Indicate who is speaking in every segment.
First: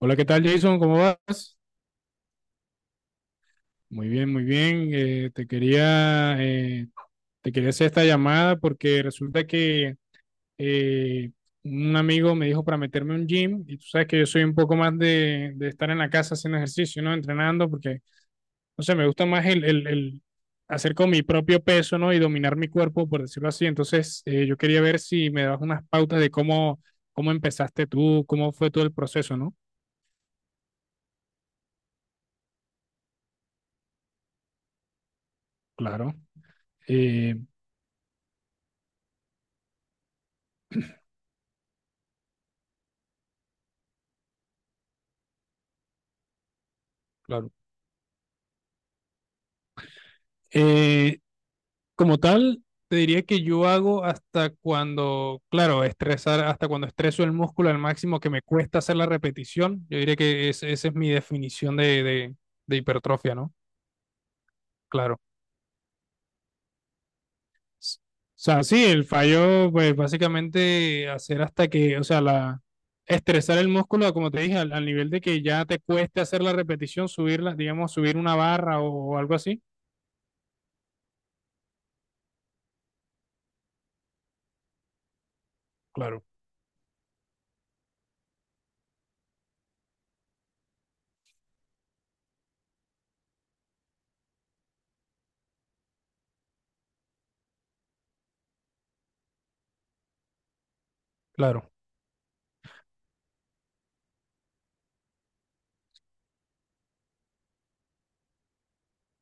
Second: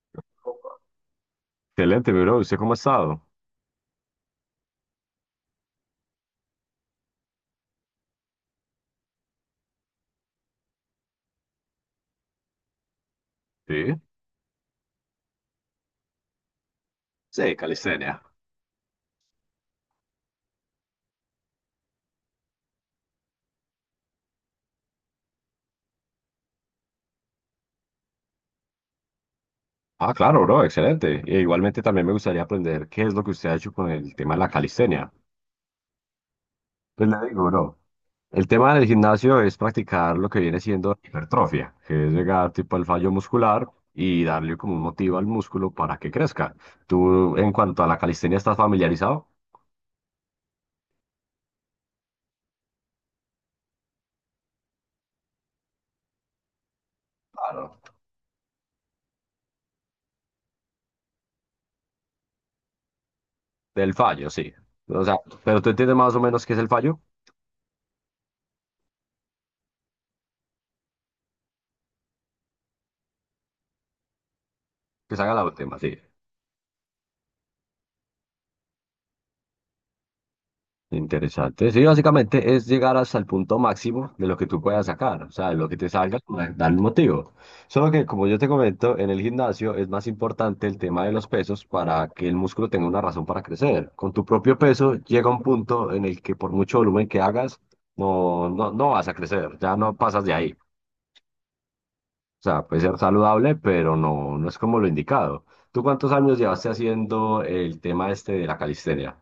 Speaker 1: Hola, ¿qué tal, Jason? ¿Cómo vas?
Speaker 2: Excelente, bro. ¿Usted cómo ha estado?
Speaker 1: Muy bien, muy bien. Te quería hacer esta llamada porque resulta que eh, un amigo me dijo para meterme a un gym y tú
Speaker 2: Sí.
Speaker 1: sabes que yo soy un poco más de estar en la casa haciendo ejercicio, ¿no?
Speaker 2: Sí,
Speaker 1: Entrenando porque,
Speaker 2: calistenia.
Speaker 1: no sé, me gusta más el hacer con mi propio peso, ¿no? Y dominar mi cuerpo, por decirlo así. Entonces, yo quería ver si me dabas unas pautas de cómo, cómo empezaste tú, cómo fue todo el proceso, ¿no?
Speaker 2: Ah, claro, bro. Excelente. E igualmente también me gustaría aprender qué es lo que usted ha hecho con el tema de la calistenia.
Speaker 1: Claro.
Speaker 2: Pues le
Speaker 1: Eh,
Speaker 2: digo, bro. El tema del gimnasio es practicar lo que viene siendo hipertrofia, que es llegar tipo al fallo muscular y darle como un motivo al músculo para que crezca. ¿Tú
Speaker 1: Claro.
Speaker 2: en cuanto a la calistenia estás familiarizado?
Speaker 1: eh, Como tal, te diría que yo hago hasta cuando, claro, estresar, hasta cuando estreso el músculo al
Speaker 2: Claro.
Speaker 1: máximo que me cuesta hacer la repetición. Yo diría que esa es mi definición de hipertrofia, ¿no?
Speaker 2: Del fallo, sí. O sea,
Speaker 1: Claro.
Speaker 2: pero tú entiendes más o menos qué es el fallo,
Speaker 1: O sea, sí, el fallo, pues básicamente hacer hasta que, o sea, estresar el músculo, como te dije, al nivel
Speaker 2: que
Speaker 1: de
Speaker 2: se haga
Speaker 1: que
Speaker 2: la
Speaker 1: ya
Speaker 2: última,
Speaker 1: te
Speaker 2: sí.
Speaker 1: cueste hacer la repetición, subirla, digamos, subir una barra o algo así.
Speaker 2: Interesante. Sí, básicamente es llegar hasta el punto máximo de lo que tú puedas sacar, o sea, de lo que te salga,
Speaker 1: Claro,
Speaker 2: dar un motivo. Solo que, como yo te comento, en el gimnasio es más importante el tema de los pesos para que el músculo tenga una razón para crecer. Con tu propio peso llega un punto en el que por mucho volumen que hagas, no, no, no vas a crecer, ya no pasas de ahí. O
Speaker 1: claro.
Speaker 2: sea, puede ser saludable, pero no, no es como lo indicado. ¿Tú cuántos años llevaste haciendo el tema este de la calistenia?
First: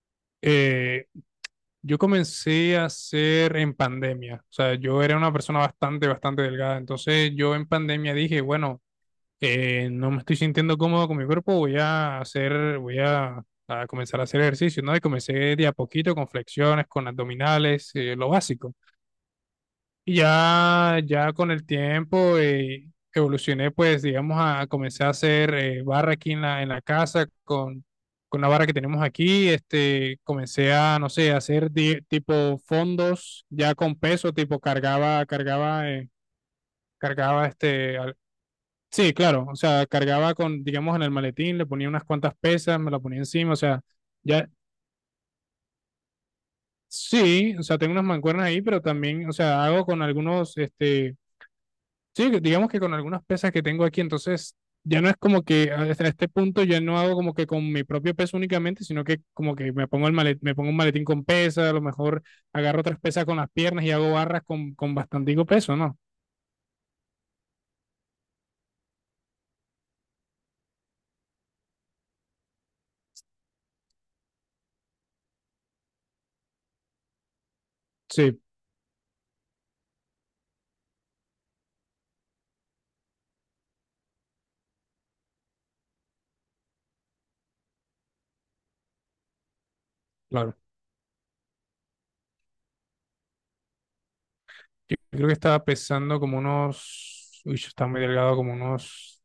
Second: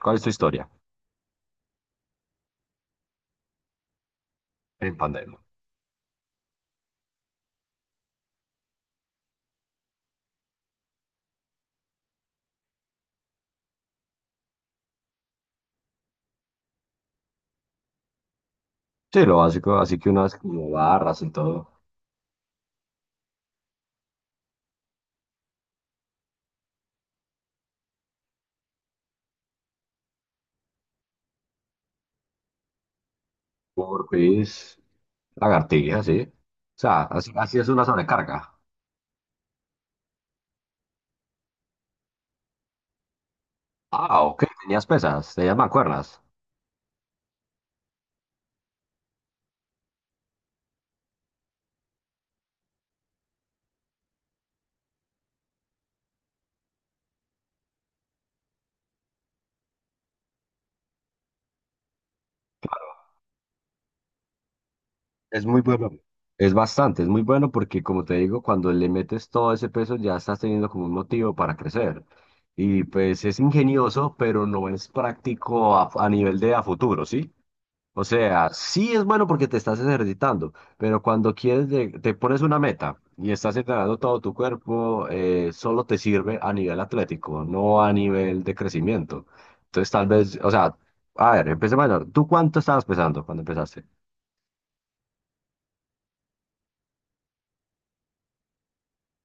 Speaker 2: ¿Cuál es tu historia
Speaker 1: Eh, Yo comencé a hacer en pandemia, o sea,
Speaker 2: en
Speaker 1: yo era una
Speaker 2: pandemia?
Speaker 1: persona bastante, bastante delgada, entonces yo en pandemia dije, bueno, no me estoy sintiendo cómodo con mi cuerpo, voy a comenzar a hacer ejercicio, ¿no? Y comencé de a poquito con flexiones, con abdominales, lo básico.
Speaker 2: Sí, lo básico, así que
Speaker 1: Y
Speaker 2: unas como
Speaker 1: Ya,
Speaker 2: barras y
Speaker 1: ya con el
Speaker 2: todo,
Speaker 1: tiempo evolucioné, pues, digamos, comencé a hacer barra aquí en la casa con la barra que tenemos aquí. Este, comencé a, no sé, a hacer tipo fondos ya con peso,
Speaker 2: burpees,
Speaker 1: tipo cargaba, cargaba,
Speaker 2: lagartijas, sí. O sea, así,
Speaker 1: cargaba
Speaker 2: así es una
Speaker 1: este,
Speaker 2: sobrecarga.
Speaker 1: sí, claro, o sea, cargaba con, digamos, en el maletín, le ponía unas cuantas pesas, me la ponía encima, o sea,
Speaker 2: Ah, ok,
Speaker 1: ya,
Speaker 2: tenías pesas, tenías mancuernas.
Speaker 1: sí, o sea, tengo unas mancuernas ahí, pero también, o sea, hago con algunos, este. Sí, que digamos que con algunas pesas que tengo aquí, entonces ya no es como que hasta este punto ya no hago como que con mi propio peso únicamente, sino que como que me pongo un maletín con pesas, a lo mejor agarro otras pesas con las piernas y hago barras con
Speaker 2: Es
Speaker 1: bastantico
Speaker 2: muy
Speaker 1: peso,
Speaker 2: bueno.
Speaker 1: ¿no?
Speaker 2: Es bastante, es muy bueno porque como te digo, cuando le metes todo ese peso ya estás teniendo como un motivo para crecer. Y pues es ingenioso, pero no es práctico a nivel de a futuro, ¿sí? O
Speaker 1: Sí,
Speaker 2: sea, sí es bueno porque te estás ejercitando, pero cuando quieres, te pones una meta y estás entrenando todo tu cuerpo, solo te sirve a nivel atlético, no a nivel de crecimiento. Entonces, tal vez, o
Speaker 1: claro.
Speaker 2: sea, a ver, empecemos menor. ¿Tú cuánto estabas pesando cuando empezaste?
Speaker 1: Yo creo que estaba pesando como unos, uy, yo estaba muy delgado, como unos,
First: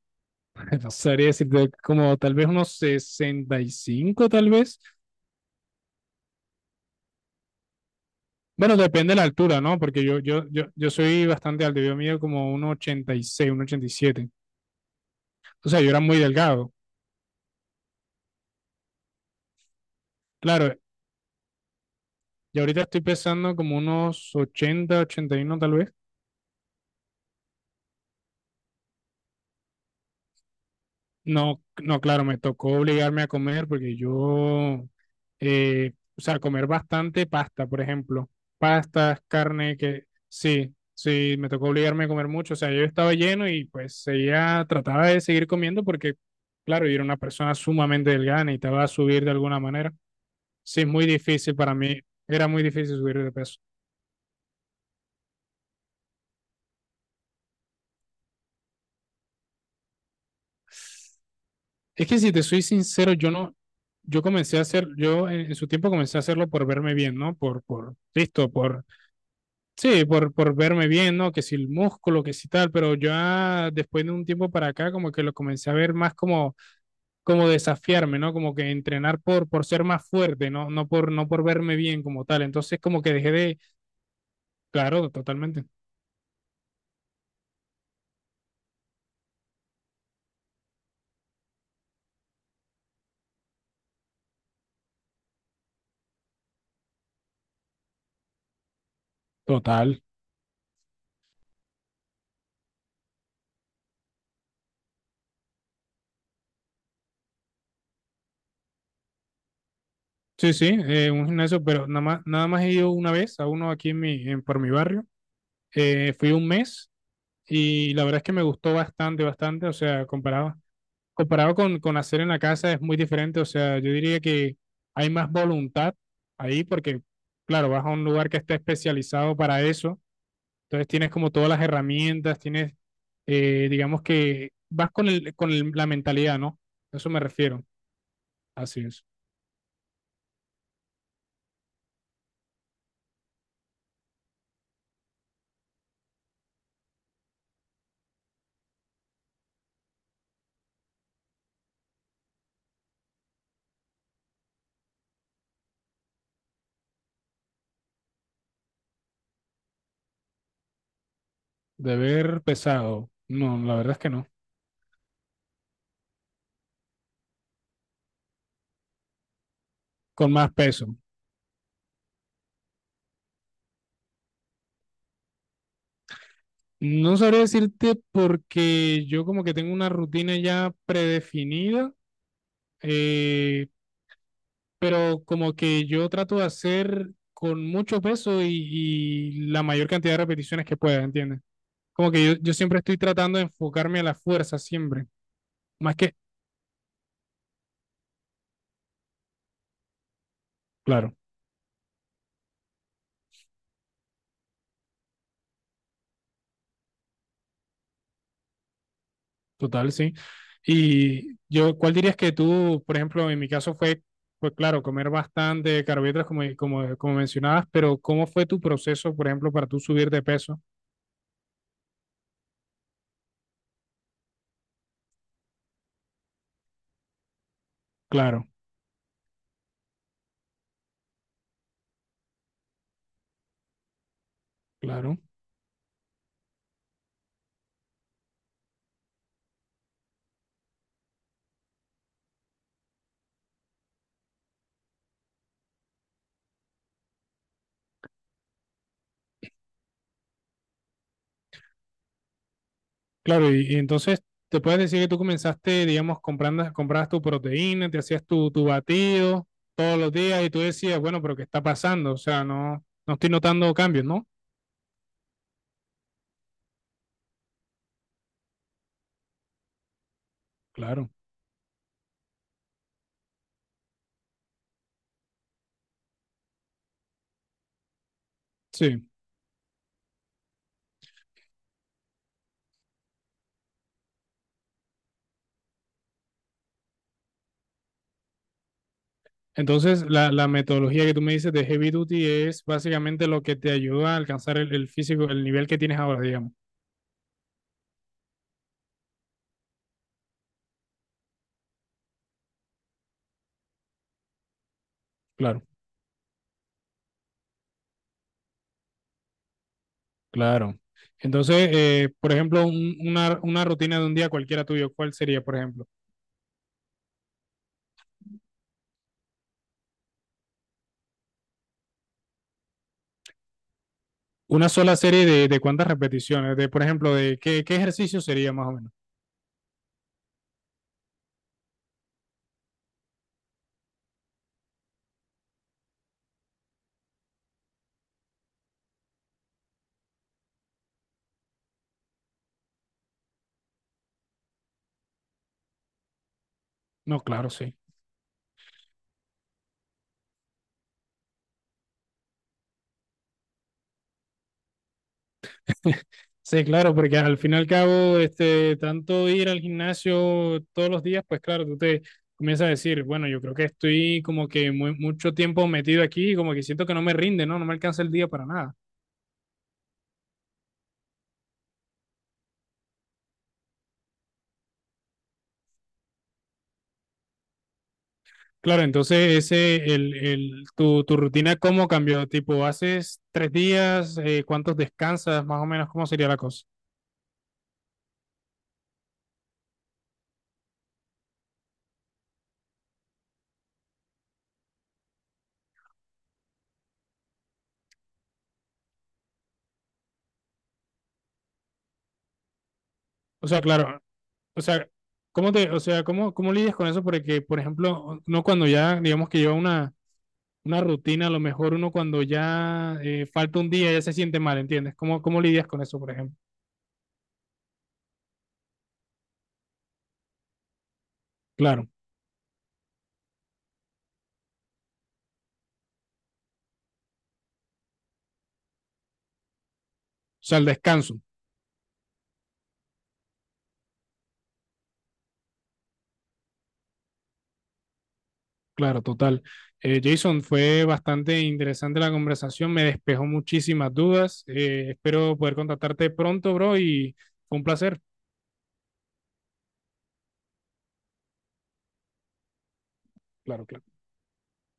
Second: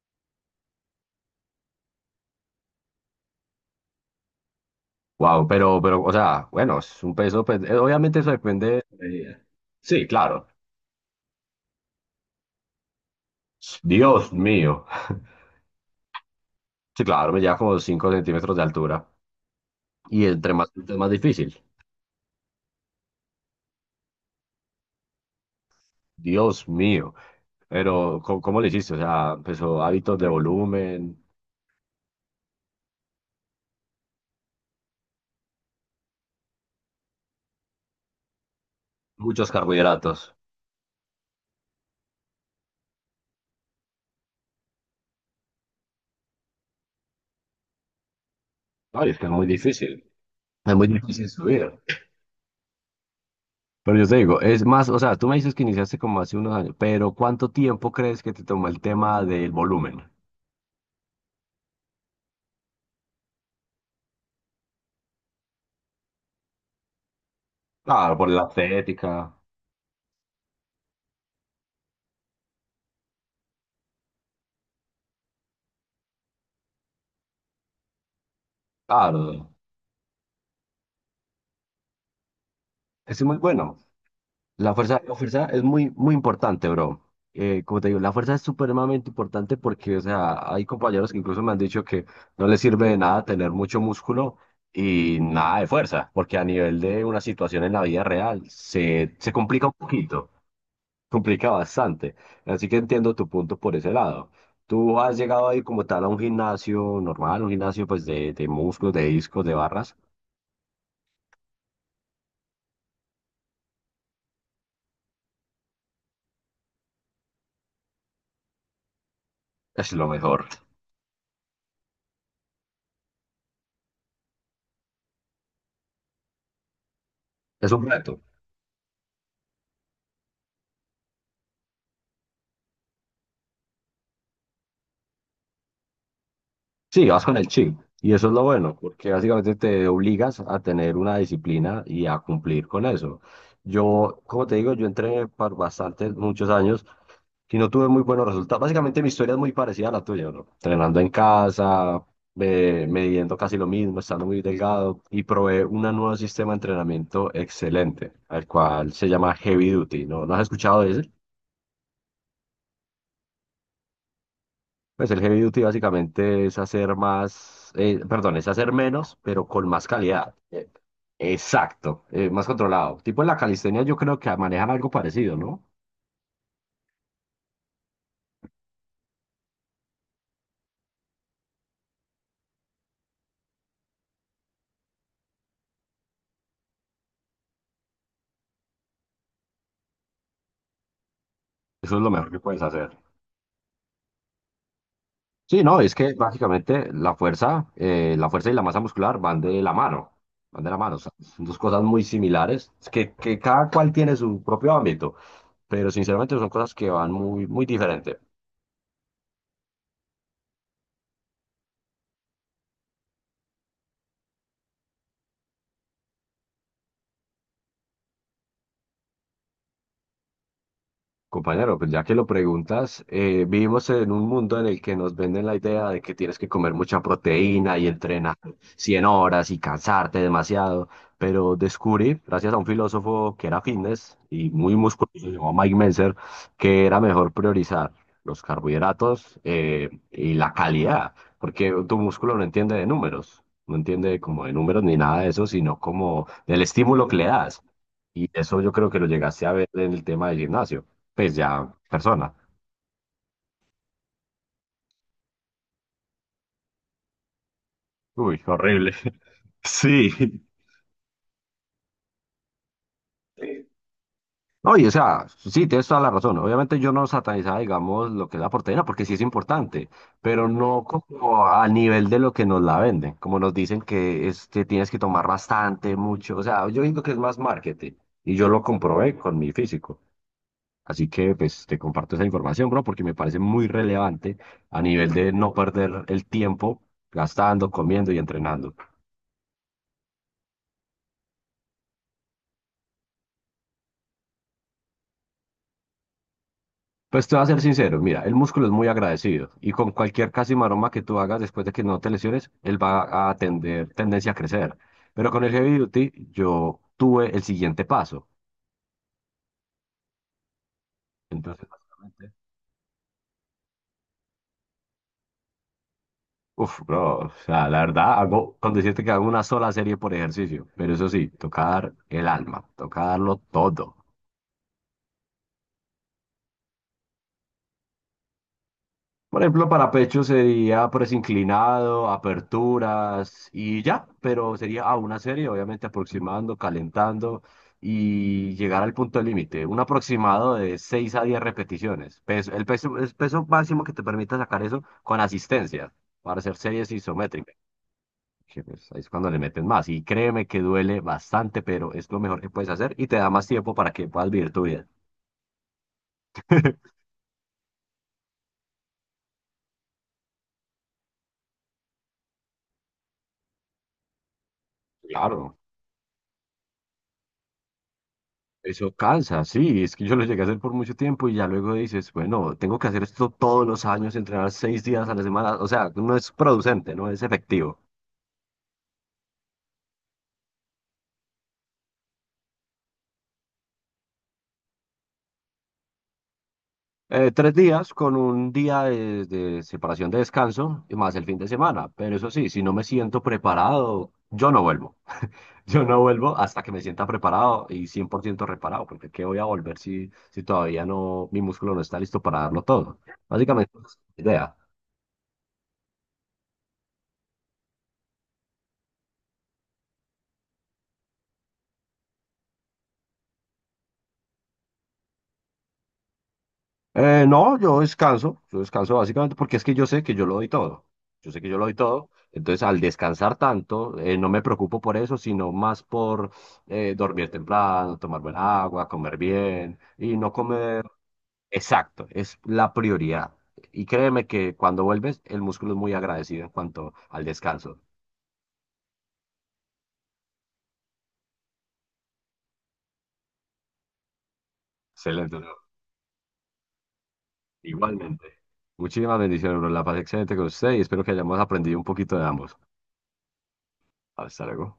Speaker 1: no sabría decirte, como tal vez unos 65 tal vez.
Speaker 2: Wow, pero, o sea, bueno, es un peso, pues, obviamente eso
Speaker 1: Bueno,
Speaker 2: depende.
Speaker 1: depende de la altura, ¿no? Porque
Speaker 2: Sí,
Speaker 1: yo, yo,
Speaker 2: claro.
Speaker 1: yo, yo soy bastante alto, yo mido como uno uno ochenta 86 uno 87.
Speaker 2: Dios mío.
Speaker 1: O sea, yo era muy delgado.
Speaker 2: Sí, claro, me lleva como 5 centímetros de altura. Y entre más
Speaker 1: Claro,
Speaker 2: alto es más difícil.
Speaker 1: y ahorita estoy pesando como unos 80, 81 tal vez.
Speaker 2: Dios mío. Pero, ¿cómo, cómo le hiciste? O sea, empezó hábitos de volumen,
Speaker 1: No, no, claro, me tocó obligarme a comer porque yo, o sea, comer bastante pasta, por ejemplo. Pastas,
Speaker 2: muchos
Speaker 1: carne, que
Speaker 2: carbohidratos.
Speaker 1: sí, sí, me tocó obligarme a comer mucho. O sea, yo estaba lleno y pues seguía, trataba de seguir comiendo porque, claro, yo era una persona sumamente delgada, necesitaba
Speaker 2: Ay, es
Speaker 1: subir
Speaker 2: que es
Speaker 1: de
Speaker 2: muy
Speaker 1: alguna manera.
Speaker 2: difícil. Es
Speaker 1: Sí,
Speaker 2: muy
Speaker 1: es muy
Speaker 2: difícil
Speaker 1: difícil
Speaker 2: subir.
Speaker 1: para mí, era muy difícil subir de peso.
Speaker 2: Pero yo te digo, es más, o sea, tú me dices que iniciaste como hace unos años, pero ¿cuánto tiempo crees que te tomó el tema del volumen?
Speaker 1: Es que si te soy sincero, yo no, yo comencé a hacer, yo en su tiempo comencé a hacerlo por verme bien, ¿no? Por,
Speaker 2: Claro, por la
Speaker 1: listo,
Speaker 2: estética.
Speaker 1: sí, por verme bien, ¿no? Que si el músculo, que si tal, pero ya después de un tiempo para acá, como que lo comencé a ver más como, como desafiarme, ¿no? Como que entrenar por,
Speaker 2: Claro,
Speaker 1: por ser más fuerte, ¿no? No por verme bien como tal. Entonces, como que
Speaker 2: es
Speaker 1: dejé
Speaker 2: muy
Speaker 1: de,
Speaker 2: bueno.
Speaker 1: claro,
Speaker 2: La fuerza es
Speaker 1: totalmente.
Speaker 2: muy, muy importante, bro. Como te digo, la fuerza es supremamente importante porque, o sea, hay compañeros que incluso me han dicho que no les sirve de nada tener mucho músculo y nada de fuerza, porque a nivel de una situación en la vida real se complica un
Speaker 1: Total.
Speaker 2: poquito, complica bastante. Así que entiendo tu punto por ese lado. ¿Tú has llegado a ir como tal a un gimnasio normal, un gimnasio pues de músculos, de discos, de barras?
Speaker 1: Sí, sí, un gimnasio, pero nada más he ido una vez a uno aquí por mi barrio. Fui un mes y la verdad es que me gustó bastante, bastante, o
Speaker 2: Es
Speaker 1: sea,
Speaker 2: lo mejor.
Speaker 1: comparado con hacer en la casa es muy diferente, o sea, yo diría que hay más voluntad ahí porque, claro,
Speaker 2: Es
Speaker 1: vas
Speaker 2: un
Speaker 1: a un
Speaker 2: reto.
Speaker 1: lugar que está especializado para eso, entonces tienes como todas las herramientas, tienes, digamos que vas con la mentalidad, ¿no? A
Speaker 2: Sí,
Speaker 1: eso me
Speaker 2: vas con el
Speaker 1: refiero,
Speaker 2: chip. Y eso es lo bueno,
Speaker 1: así es.
Speaker 2: porque básicamente te obligas a tener una disciplina y a cumplir con eso. Yo, como te digo, yo entrené por bastantes, muchos años y no tuve muy buenos resultados. Básicamente mi historia es muy parecida a la tuya, ¿no? Entrenando en casa, midiendo casi lo mismo, estando muy delgado y probé un nuevo sistema de entrenamiento excelente, al cual se llama Heavy Duty, ¿no? ¿No has escuchado de ese?
Speaker 1: Deber pesado, no, la verdad es que no,
Speaker 2: Pues el heavy duty básicamente es hacer más, perdón, es hacer menos, pero con más
Speaker 1: con
Speaker 2: calidad.
Speaker 1: más peso.
Speaker 2: Exacto, más controlado. Tipo en la calistenia yo creo que manejan algo parecido, ¿no?
Speaker 1: No sabría decirte porque yo como que tengo una rutina ya predefinida, eh, pero como que yo trato de hacer con mucho peso y la mayor cantidad de repeticiones que pueda, ¿entiendes?
Speaker 2: Eso es lo
Speaker 1: Como que
Speaker 2: mejor
Speaker 1: yo,
Speaker 2: que
Speaker 1: yo
Speaker 2: puedes
Speaker 1: siempre estoy
Speaker 2: hacer.
Speaker 1: tratando de enfocarme a la fuerza, siempre,
Speaker 2: Sí, no, es
Speaker 1: más
Speaker 2: que
Speaker 1: que,
Speaker 2: básicamente la fuerza y la masa muscular van de la mano, van de la mano, o sea,
Speaker 1: claro,
Speaker 2: son dos cosas muy similares, es que, cada cual tiene su propio ámbito, pero sinceramente son cosas que van muy, muy diferentes.
Speaker 1: total, sí. Y yo, ¿cuál dirías que tú, por ejemplo, en mi caso fue, pues claro, comer bastante carbohidratos como mencionabas, pero ¿cómo fue tu proceso, por ejemplo, para tú subir de peso?
Speaker 2: Compañero, pues ya que lo preguntas, vivimos en un mundo en el que nos venden la idea de que tienes que comer mucha proteína y entrenar
Speaker 1: Claro,
Speaker 2: 100 horas y cansarte demasiado, pero descubrí, gracias a un filósofo que era fitness y muy
Speaker 1: claro.
Speaker 2: musculoso, se llamaba Mike Mentzer, que era mejor priorizar los carbohidratos y la calidad, porque tu músculo no entiende de números, no entiende como de números ni nada de eso, sino como del estímulo que le das. Y eso yo creo que lo llegaste a ver en el tema del gimnasio pues ya persona.
Speaker 1: Claro, y entonces te puedes decir que tú comenzaste, digamos, comprabas tu proteína, te hacías
Speaker 2: Uy,
Speaker 1: tu
Speaker 2: horrible.
Speaker 1: batido todos los
Speaker 2: Sí.
Speaker 1: días y tú decías, bueno, pero ¿qué está pasando? O sea, no, no estoy notando cambios, ¿no?
Speaker 2: Oye, o sea, sí, tienes toda la razón. Obviamente yo no satanizaba, digamos, lo que es la proteína, porque sí es importante, pero no
Speaker 1: Claro,
Speaker 2: como a nivel de lo que nos la venden, como nos dicen que es que tienes que tomar bastante, mucho. O sea, yo digo que es más marketing y yo lo
Speaker 1: sí.
Speaker 2: comprobé con mi físico. Así que, pues, te comparto esa información, bro, porque me parece muy relevante a nivel de no perder el tiempo gastando, comiendo y entrenando.
Speaker 1: Entonces, la metodología que tú me dices de Heavy Duty es básicamente lo que te ayuda a alcanzar el físico, el nivel que tienes ahora, digamos.
Speaker 2: Pues te voy a ser sincero, mira, el músculo es muy agradecido y con cualquier casi maroma que tú hagas después de que no te lesiones, él va a tener tendencia a crecer. Pero con el
Speaker 1: Claro,
Speaker 2: heavy duty yo tuve el siguiente paso.
Speaker 1: claro.
Speaker 2: Entonces,
Speaker 1: Entonces,
Speaker 2: básicamente,
Speaker 1: por ejemplo, una rutina de un día cualquiera tuyo, ¿cuál sería, por ejemplo?
Speaker 2: uff, bro, o sea, la verdad, hago, con decirte que hago una sola serie por ejercicio, pero eso sí, tocar el alma, tocarlo todo.
Speaker 1: Una sola serie de cuántas repeticiones, de por ejemplo, de qué ejercicio sería más o menos.
Speaker 2: Por ejemplo, para pecho sería press inclinado, aperturas y ya, pero sería a una serie, obviamente aproximando, calentando y llegar al punto límite. Un aproximado de 6 a 10 repeticiones. El peso, el peso máximo que te permita sacar eso con asistencia para hacer series
Speaker 1: No, claro,
Speaker 2: isométricas.
Speaker 1: sí.
Speaker 2: Que, pues, ahí es cuando le meten más. Y créeme que duele bastante, pero es lo mejor que puedes hacer y te da más tiempo para que puedas vivir tu vida.
Speaker 1: Sí, claro, porque al fin y al cabo, este, tanto ir al gimnasio todos los días, pues claro, tú te comienzas a decir, bueno, yo creo que estoy como que mucho
Speaker 2: Claro.
Speaker 1: tiempo metido aquí, como que siento que no me rinde, ¿no? No me alcanza el día para nada.
Speaker 2: Eso cansa, sí, es que yo lo llegué a hacer por mucho tiempo y ya luego dices, bueno, tengo que hacer esto todos los años, entrenar 6 días a la semana, o sea, no es producente, no es efectivo.
Speaker 1: Claro, entonces ese, el, tu rutina, ¿cómo cambió? Tipo, ¿haces 3 días? ¿Cuántos descansas? Más o menos, ¿cómo sería la cosa?
Speaker 2: 3 días con un día de separación de descanso y más el fin de semana, pero eso sí, si no me siento preparado, yo no vuelvo. Yo no vuelvo hasta que me sienta preparado y 100% reparado, porque ¿qué voy a volver si todavía no, mi músculo no está listo para darlo todo?
Speaker 1: O sea,
Speaker 2: Básicamente, esa es
Speaker 1: claro.
Speaker 2: la idea.
Speaker 1: O sea, ¿cómo o sea, cómo lidias con eso? Porque, por ejemplo, no cuando ya, digamos que lleva una rutina, a lo mejor uno cuando ya falta un día ya se siente mal, ¿entiendes? ¿Cómo lidias con eso, por ejemplo?
Speaker 2: No, yo descanso básicamente porque es que yo sé que yo lo doy todo, yo sé que yo lo doy
Speaker 1: Claro, o
Speaker 2: todo, entonces al descansar tanto, no me preocupo por eso, sino más por dormir temprano, tomar buena agua, comer bien y no
Speaker 1: sea, el
Speaker 2: comer.
Speaker 1: descanso,
Speaker 2: Exacto, es la prioridad. Y créeme que cuando vuelves, el músculo es muy agradecido en cuanto al descanso.
Speaker 1: claro, total. Jason, fue bastante interesante la conversación, me despejó muchísimas dudas. eh,
Speaker 2: Excelente,
Speaker 1: espero
Speaker 2: bro.
Speaker 1: poder contactarte pronto, bro, y fue un placer.
Speaker 2: Igualmente. Muchísimas bendiciones, bro. La pasé excelente con usted y espero que hayamos aprendido un poquito de ambos.
Speaker 1: Claro, claro.
Speaker 2: Hasta luego.